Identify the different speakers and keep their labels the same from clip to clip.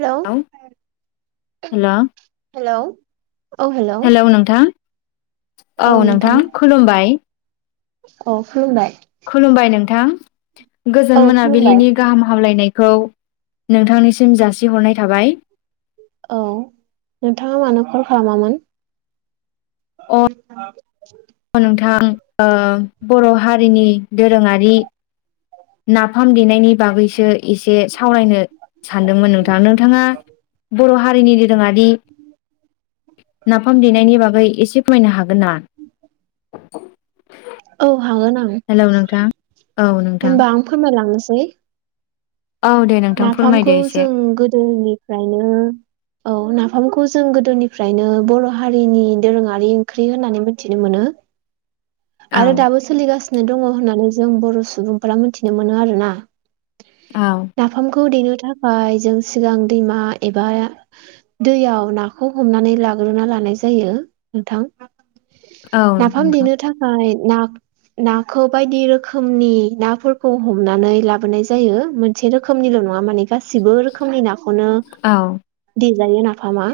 Speaker 1: हेल'
Speaker 2: hello
Speaker 1: hello
Speaker 2: hello नोंथां औ नोंथां खुलुमबाय
Speaker 1: अ खुलुमबाय
Speaker 2: खुलुमबाय नोंथां गोजोन
Speaker 1: औ खुलुमबाय
Speaker 2: मोनाबिलिनि गाहाम हामलायनाय खौ नोंथांनिसिम जासिहरनाय थाबाय
Speaker 1: औ नोंथाङा मानो कल खालामामोन [inaudible]
Speaker 2: अ नोंथां ओ बर' हारिनि दोरोङारि नाफाम देनायनि बागैसो एसे सावरायनो सानदोंमोन नोंथां नोंथाङा बर' हारिनि दोरोङारि नाफाम देनायनि बागै एसे फोरमायनो हागोन ना
Speaker 1: औ हागोन आं
Speaker 2: हेलौ नोंथां औ नोंथां
Speaker 1: होनबा आं फोरमायलांनोसै
Speaker 2: औ दे नोंथां
Speaker 1: नाफामखौ
Speaker 2: फोरमायदो एसे
Speaker 1: जों गोदोनिफ्रायनो औ ना फामखौ जों गोदोनिफ्रायनो बर' हारिनि दोरोङारि ओंख्रि होननानै मिथिनो मोनो आरो
Speaker 2: औ
Speaker 1: दाबो सोलिगासिनो दङ होननानै जों बर' सुबुंफोरा मिथिनो मोनो आरोना
Speaker 2: औ
Speaker 1: नाफामखौ देनो थाखाय जों सिगां दैमा एबा दैयाव नाखौ हमनानै लाग्रोना ला नाय जायो नोंथां
Speaker 2: औ नोंथां
Speaker 1: [unintelligible] नाख नाखौ बायदि रोखोमनि नाफोरखौ हमनानै लाबोनाय जायो मोनसे रोखोमनिल' नङा माने गासिबो रोखोमनि नाखौनो
Speaker 2: औ
Speaker 1: देजायो नाफामा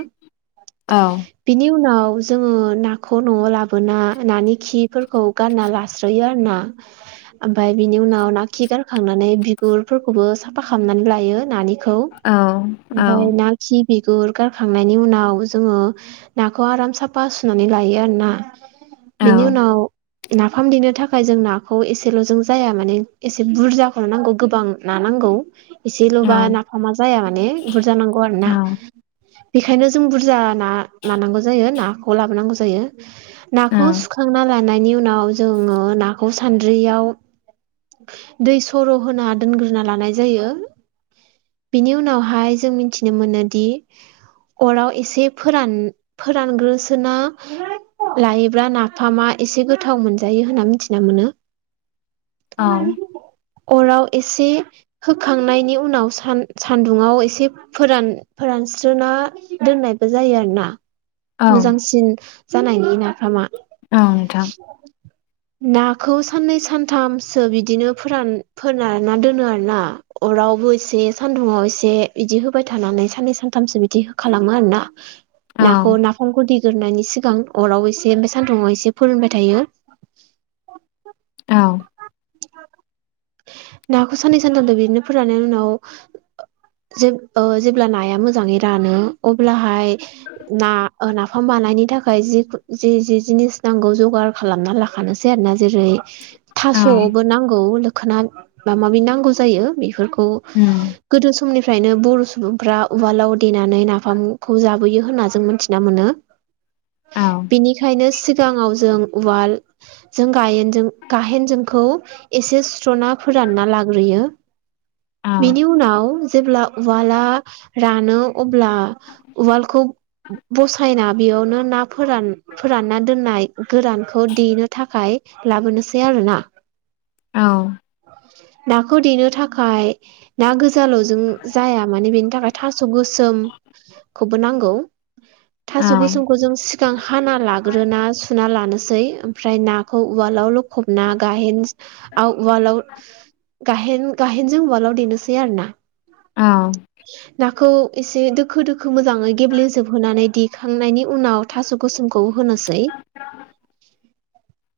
Speaker 2: औ
Speaker 1: बिनि उनाव जोङो नाखौ न'आव लाबोना नानि खि फोरखौ गानना लास्रोयो आरोना ओमफाय बिनि उनाव ना खिगारखांनानै बिगुर फोरखौबो साफा खामनानै लायो नानिखौ
Speaker 2: औ औ
Speaker 1: ओमफाय ना खि बिगुर गारखांनायनि उनाव जोङो नाखौ आराम साफा सुनानै लायो आरोना
Speaker 2: औ
Speaker 1: बिनि उनाव नाफाम देनो थाखाय जों नाखौ एसेल' जों जाया माने एसे बुरजाखौल' नांगौ गोबां ना नांगौ एसेल' बा नाफामा जाया माने बुरजा नांगौ आरो
Speaker 2: औ
Speaker 1: ना बेखायनो जों बुरजा ना लानांगौ जायो नाखौ लाबोनांगौ जायो नाखौ सुखांना लानायनि उनाव जोङो नाखौ सान्द्रियाव दै सर' होना दोनग्रोना लानाय जायो बिनि उनावहाय जों मिनथिनो मोनोदि अराव एसे फोरान फोरानग्रोसोना [unintelligible] लायोब्ला नाफामा एसे गोथाव मोनजायो होनना मिथिना मोनो
Speaker 2: उम,
Speaker 1: [unintelligible] अराव एसे होखांनायनि उनाव सान सान्दुङाव एसे फोरान फोर रानस्रोना दोननायबो जायो आरो ना
Speaker 2: औ
Speaker 1: मोजांसिन जानायनि नाफामा
Speaker 2: औ नोंथां
Speaker 1: नाखौ साननै सानथामसो बिदिनो फोरान फोरानना दोनो आरो ना अर रावबो एसे सान्दुुङाव एसे इदि होबाय थानानै साननै सानथामसो बिदि हो खालामो आरोना
Speaker 2: औ
Speaker 1: नाखौ नाफामखौ देगोरनायनि सिगां अराव एसे ओमफाय सान्दुंङाव एसे फोरोंबाय थायो
Speaker 2: आव
Speaker 1: नाखौ साननै सानथामदो बिदिनो फोरननायनि उनाव ओ जेब ओ जेब्ला नाया मोजाङै रानो अब्लाहाय ना ओ नाफाम बानायनि थाखाय जिखु जि जि जिनिस नांगौ जगार खालामना लाखानोसै आरो ना जेरै
Speaker 2: औ
Speaker 1: थास'आवबो नांगौ लोखोना माबा माबि नांगौ जायो बेफोरखौ
Speaker 2: औ
Speaker 1: गोदो ज समनिफ्रायनो बर' सुबुंफ्रा उवालाव देनानै नाफामखौ जाबोयो होनना जों मोनथिना मोनो।
Speaker 2: [inaudible]
Speaker 1: बिनिखायनो सिगाङाव जों उवालजों गायेनजों गाहेनजोंखौ एसे सुस्र'ना फोरानना लाग्रोयो। बेनि उनाव जेब्ला उवाला रानो अब्ला उवालखौ बसायना बेयावनो ना फोरान फोरानना दोननाय गोरानखौ देनो थाखाय लाबोनोसै आरोना
Speaker 2: औ
Speaker 1: नाखौ देनो थाखाय ना गोजाल'जों जाया माने बेनि थाखाय थास' गोसो सोम खौबो नांगौ। थास' गोसोमखौ जों सिगां हाना लाग्रोना सुना लाग नोसै ओमफ्राय नाखौ उवालावल'खबना गाहेनज आव उवालाव गाहेन गाहेनजों उवालाव देनोसै आरो ना
Speaker 2: औ
Speaker 1: खौ एसे दोखो दोखो मोजाङै गेब्लेेजोबहोनानै दे खांनायनि उनाव थास' गोसोमखौ होनोसै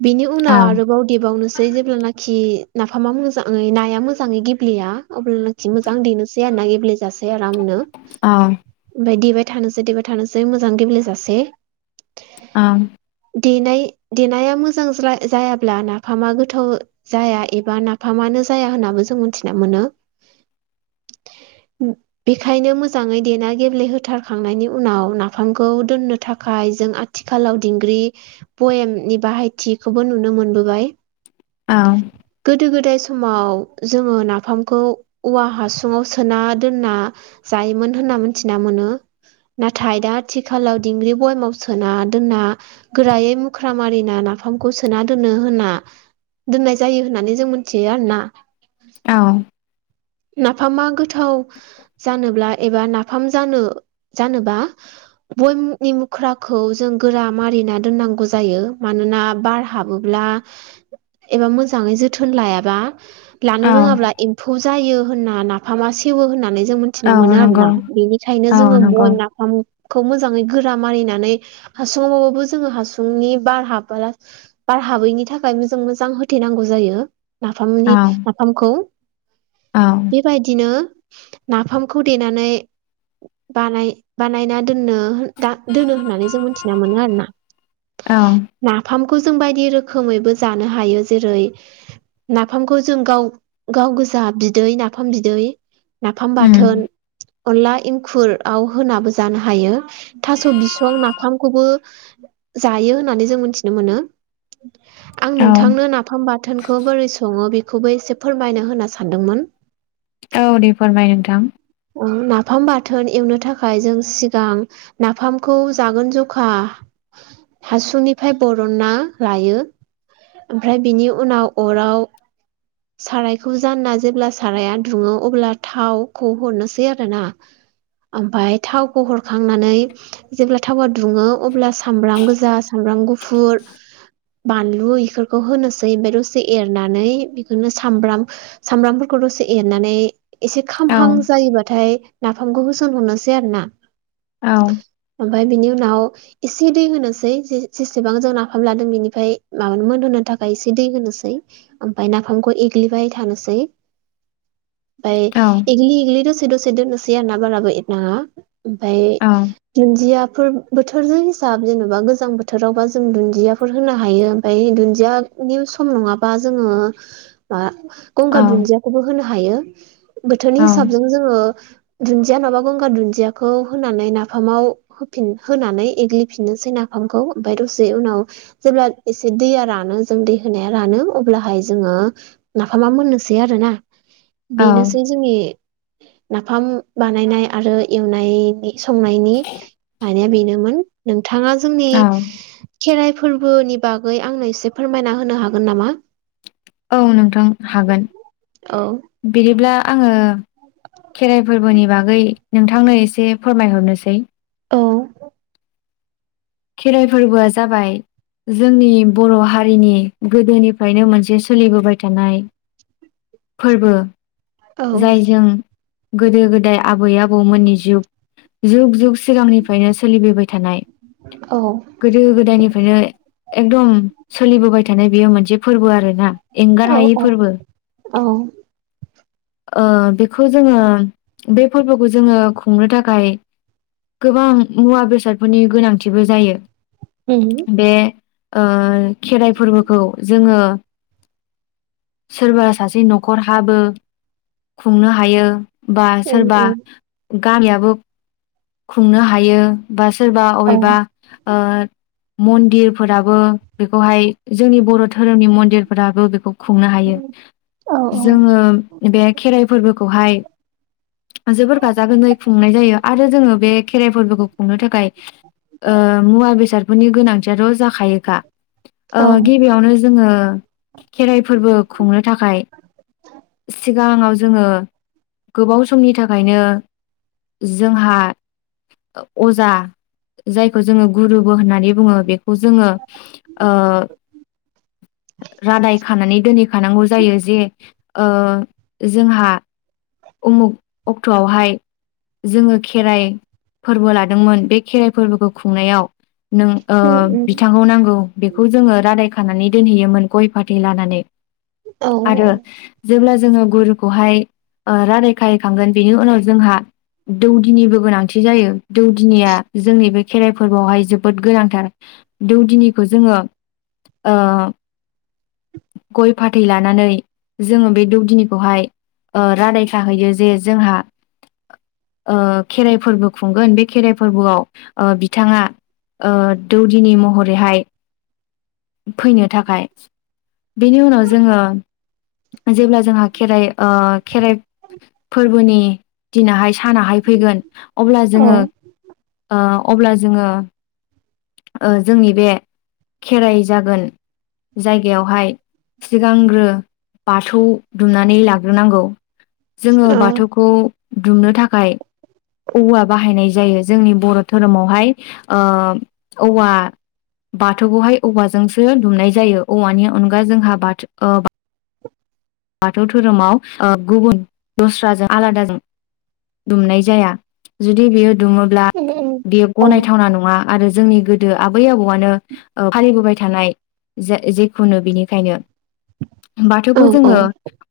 Speaker 1: बिनि उनाव आरोबाव देबावनोसै जेब्लानाखि नाफामा मोजाङै नाया मोजाङै गेब्लेया अब्लानाखि मोजां देनोसै आरो ना गेब्लेेजासै आरामनो मायदिबाय थानोसै देबाय थानोसै मोजां गेब्लेेजासे
Speaker 2: आम
Speaker 1: देनाय देनाया मोजां ज्राय जाया अब्ला नाफामा गोथाव जाया एबा नाफामानो जाया होननाबो जों मोन्थिना मोनो।
Speaker 2: [inaudible]
Speaker 1: उ बेखायनो मोजाङै देना गेब्लेहोथारखांनायनि उनाव नाफामखौ दोननो थाखा खाय जों आथिखालाव दिंग्रि बयामनि बाहायथिखौबो नुनो मोन होबाय गोदो गोदाय स समाव जोङो नाफामखौ औवा हासुङाव सोना दोनना जायोमोन होनना होना मोनथिना मोनो। नाथाय दा आथिखालाव दिंग्रि बयमाव सोना दोनना गोरायै मुख्रा मारि नाना नाफामखौ सोना दोनो होनना दोननाय जायो होननानै जों मोनथियो आरो ना
Speaker 2: औ
Speaker 1: नाफामा गोथाव जानोब्ला एबा नाफाम जानो जानोबा बयमनि मुख्राखौ जों गोरा मारिना दोननांगौ जायो मानोना बार हाबोब ब्ला एबा मोजाङै जोथोन लायाबा
Speaker 2: औ
Speaker 1: लानो रोङाब्ला एम्फौ जायो होनना नाफामा सेवो‌ होननानै जों
Speaker 2: औ
Speaker 1: मोन्थिना मोनो
Speaker 2: नंगौ।
Speaker 1: आरोना बेनिखायनो
Speaker 2: औ
Speaker 1: जोङो
Speaker 2: नंगौ
Speaker 1: बयम नाफाम खौ मोजाङै गोरा मारिनानै हासुङावबाबो जोङो हासुंनि बार हाबबोला बार हाबैनि थाखाय मोजां मोजां होथेनांगौ जायो।
Speaker 2: औ
Speaker 1: नाफामनि नाफामखौ
Speaker 2: औ
Speaker 1: बेबायदिनो नाफामखौ देनानै बानाय बानायना दोननो हो दा दोनो होननानै जों मोनथिना मोनो आरो ना
Speaker 2: अ
Speaker 1: नाफामखौ जों बायदि रोखोमैबो जानो हायो जेरै नाफामखौ जों गाव गाव गोस जाहा बिदै नाफाम बिदै नाफाम
Speaker 2: उम,
Speaker 1: बाथोन अनला एंखुर आव होनाबो जानो हायो थास' बिसं नाफामखौबो जायो होननानै जों मोनथिनो मोनो।
Speaker 2: [inaudible]
Speaker 1: आं
Speaker 2: औ
Speaker 1: नोंथांनो नाफाम बाथोनखौ बोरै सङो बेखौबो एसे फोरमायनो होनना स सानदोंमोन
Speaker 2: औ दे फोरमाय नोंथां
Speaker 1: औ नाफाम बाथोन एवनो थाखाय जों सिगां नाफामखौ जागोन जखा
Speaker 2: [inaudible]
Speaker 1: हासुंनिफ्राय बरनना लायो। ओमफाय बिनि उनाव अराव सारायखौ ज जानना जेब्ला साराया दुङो अब्ला थावखौ हरनोसै आरो ना ओमफाय थावखौ हरखांनानै जेब्ला थावा दुङो अब्ला सामब्राम गोजा सामब ब्राम गुफुर बानलु इफोरखौ होनोसै ओमफाय दसे एरनानै बेखोनो सामब्राम सामब्रामफोरखौ दसे एरनानै एसे
Speaker 2: औ
Speaker 1: खामहां जायोबाथाय नाफामखौबो होसन हरनोसै आरो ना
Speaker 2: औ
Speaker 1: ओमफाय बिनि उनाव एसे दै होनोसै जे जेसेबां जों नाफाम लादों बेनिफ्राय माबानो मोन होनो थाखाय एसे दै होनोसै ओमफाय नाफामखौ एग्लिबाय थानोसै सै बाय
Speaker 2: औ
Speaker 1: एगलि एगलि जोस दसे दसे दोननोसै आरो ना बाराबो एरनाङा ओमफाय दुन्दियाफ फोर बोथोरजों हिसाब जेन'बा गोजां बोथोरावबा जों दुन्दियाफोर होनो हायो ओमफाय दुन्दिया निसम नङाबा जोङो मा
Speaker 2: औ
Speaker 1: गंगार दुन्दियाखौबो होनो हायो बोथोरनि हिसाबजों जोङो दुन्दिया माबा गंगार दुन्दियाखौ होनानै नाफामाव होफिन होनानै एग्लिफिननोसै ना फामखौ ओमफ्राय दसे उनाव जेब्ला एसे दैया रानो जों दै होनाया रानो अब्लाहाय जोङो नाफामा मोननोसै आरोना बेनोसै
Speaker 2: औ
Speaker 1: जोंनि ना फाम बानायनाय आरो एवनायनि संनायनि [unintelligible] बेनोमोन नों थाङा जोंनि खेराइ फोरबोनि बागै आंनो एसे फोरमायना होनो हागोन नामा
Speaker 2: औ नोंथां हागोन
Speaker 1: औ
Speaker 2: बिदिब्ला आङो खेराइ फोरबोनि बागै नोंथांनो एसे फोरमायहरनोसै
Speaker 1: औ
Speaker 2: खेराइ फोरबोआ जाबाय जोंनि बर' हारिनि गोदोनिफ्रायनो मोनसे सोलिबोबाय थानाय फोरबो
Speaker 1: औ
Speaker 2: जायजों गोदो गोदाय आबै आबौमोननि जिउ जुग जुग सिगांनिफ्रायनो सोलिबोबाय थानाय
Speaker 1: औ उम
Speaker 2: गोदो गोदायनिफ्रायनो एकदम सोलिबोबाय थानाय बेयो मोनसे फोरबो आरो ना
Speaker 1: औ
Speaker 2: एंगार हायि
Speaker 1: औ
Speaker 2: फोरबो
Speaker 1: औ
Speaker 2: ओ बेखौ जोङो बे फोरबोखौ जोङो खुंनो थाखाय गोबां मुवा बेसादफोरनि गोनांथिबो जायो बे ओ खेराइ फोरबोखौ जोङो सोरबा सासे न'खरहाबो खुंनो हायो बा
Speaker 1: उम
Speaker 2: सोरबा
Speaker 1: उम
Speaker 2: गामियाबो खुंनो हायो बा सोरबा अबेबा ओ मन्दिरफोराबो बेखौहाय जोंनि बर' धोरोमनि मन्दिरफोराबो बेखौ खुंनो हायो
Speaker 1: औ औ
Speaker 2: जोङो बे खेराइ फोरबोखौहाय जोबोर गाजा गोमजायै खुंनाय जायो आरो जोङो बे खेराइ फोरबोखौ खुंनो थाखाय ओ मुवा बेसाद बेफोरनि गोनांथियाथ' जाखायोखा । ओ
Speaker 1: औ
Speaker 2: गिबियावनो जोङो खेराइ फोरबो खुंनो थाखाय सिब सिगाङाव जोङो गोबाव समनि थाखायनो जोंहा अजा जायखौ जोङो गुरुबो होननानै बुङो बेखौ जोङो ओ [inaudible] रादाय खानानै दोनहैखानांगौ जायो जे ओ जोंहा उमुख अक्ट'आवहाय जोङोखि खेराइ फोरबो लादोंमोन बे खेराइ फोरबोखौ खुंनायाव नों
Speaker 1: उम
Speaker 2: ओ
Speaker 1: उम
Speaker 2: बिथांखौ नांगौ बेखौ जोङो रादाय नानै दोनहोयोमोन गय फाथै लानानै
Speaker 1: औ
Speaker 2: आरो जेब्लाज जोङो गुरुखौहाय रादाय खायखांगोन बेनि उनाव जोंहा दौ दिनिबो गोनांथि जायो दौदिनिया जोंनि बे खेराइ फोरबोआवहाय जोबोद गोनांथार दौ दिनिखौ जोङो ओ गय फाथै लानानै जोङो बे दौदिनिखौहाय ओ रादाय खाहैयो जे जोंहा ओ खेराइ फोरबो खुंगोन बे खेराइ फोरबोआव बिथाङा ओ दौदिनि महरैहाय फैनो थाखाय बेनि उनाव जोङो जेब्ला जोंहा खेराइ ओ खेराइ फोरबोनि दिना थानाहाय फैगोन अब्ला
Speaker 1: औ
Speaker 2: जोङो ओ अब्ला जोङो ओ जोंनि बे खेराइ जागोन जायगायावहाय सिगांग्रो बाथौ दुमनानै लाग्रोनांगौ । जोङो बाथौखौ दुमनो थाखाय औवा बाहायनाय जायो जोंनि बर' धोरोमावहाय ओ औवा बाथौखौहाय औवाजोंसो दुमनाय जायो औवानि अनगा जोंहा बाथौ ओ बाथौ धोरोमाव ओ गुबुन दस्राजों आलादाजों दुमनाय जाया जुदि बियो दुमोब्ला
Speaker 1: उम
Speaker 2: बियो
Speaker 1: औ उम
Speaker 2: गनायथावना नङा । आरो जोंनि गोदो आबै आबौआनो ओ फालिबोबाय थानाय जे जिखुनु बेनिखायनो
Speaker 1: औ
Speaker 2: बाथौखौ
Speaker 1: उम
Speaker 2: जोङो
Speaker 1: औ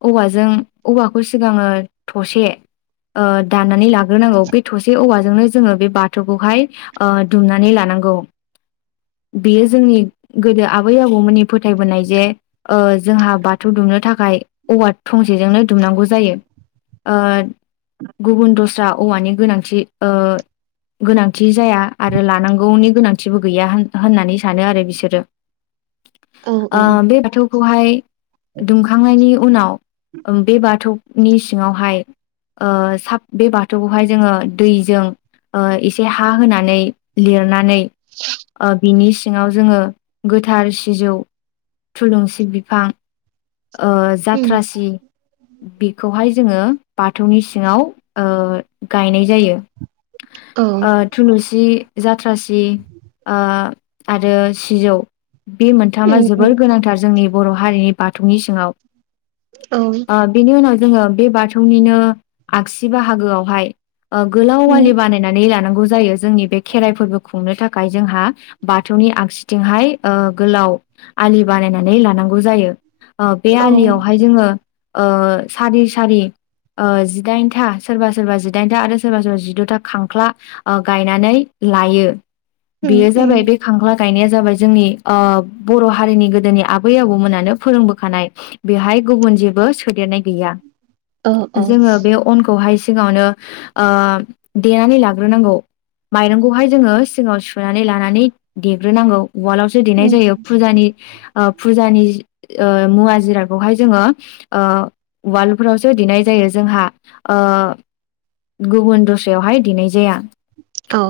Speaker 2: औवाजों औवाखौ सिगाङो थसे ओ दाननानै लाग्रोनांगौ बे थसे औवाजों नो जोङो बे बाथौखौहाय ओ दुमनानै लानांगौ। बेयो जोंनि गोदो आबै आबौमोननि फोथायबोनाय जे ओ जोंहा बाथौ दुमनो थाखा खाय औवा थंसेजोंनो दुमनांगौ जायो ओद गुबुन दस्रा औवानि गोनांथि ओ गोनांथि जाया आरो लानांगौनि गोनांथिबो गैया होननानै सानो आरो बिसोरो
Speaker 1: उम
Speaker 2: । ओ
Speaker 1: उम
Speaker 2: बे बाथौखौहाय दुं खांनायनि उनाव ओं बे बाथौनि सिङावहाय ओ साब बे बाथौखौहाय जोङो दैजों ओ एसे हा होनानै लिरनानै ओ बिनि सिङाव जोङो गोथार सिजौ थुलुंसि बिफां ओ जाथ्रासि बेखौहाय जोङो बाथौनि सिङाव ओ गायनाय जायो
Speaker 1: औ
Speaker 2: । ओ थुलुंसि जाथ्रासि ओ आरो सिजौ बे मोनथामा जोबोर गोनांथार जोंनि बर' हारिनि बाथ थौनि सिङाव ओ बेनि उनाव जोङो बे बाथौनिनो आगस बाहागोवाव हाय ओ गोलाव आलि बानायनानै लानांगौ जायो । जोंनि बे खेराइ फोरबो खुंनो थाखाय जोंहा बाथौ नि आगसिथिंहाय ओ गोलाव आलि बानायनानै लानांगौ जायो। ओ बे आलियावहाय जोङो ओ सारि सारि ओ जिदाइनथा, सोरबा सोरबा जिदाइनथा आरो सोरबा सोरबा जिद'था खांख्ला ओ गायनानै लायो बेयो जाबाय बे खांख्ला गायनाया जाबाय जोंनि ओ बर' हारिनि गोदोनि आबै आबौमोनहानो फोरोंबोखानाय बेहाय गुबुन जेबो सोदेरनाय गैया।
Speaker 1: औ
Speaker 2: जोङो बे अनखौहाय सिगाङावनो ओ देनानै लाग्रोनांगौ । माइरंखौहाय जोङो सिगांव सुनानै लानानै देग्रोनांगौ । उवालावसो देनाय
Speaker 1: उम
Speaker 2: जायो फुजानि ओ फुजानि ओ मुवा जिरादखौहाय जोङो ओ उवाफ्रावसो देनाय जायो जोंहा ओ गुबुन दस्रायावहाय देनाय जाया ।
Speaker 1: औ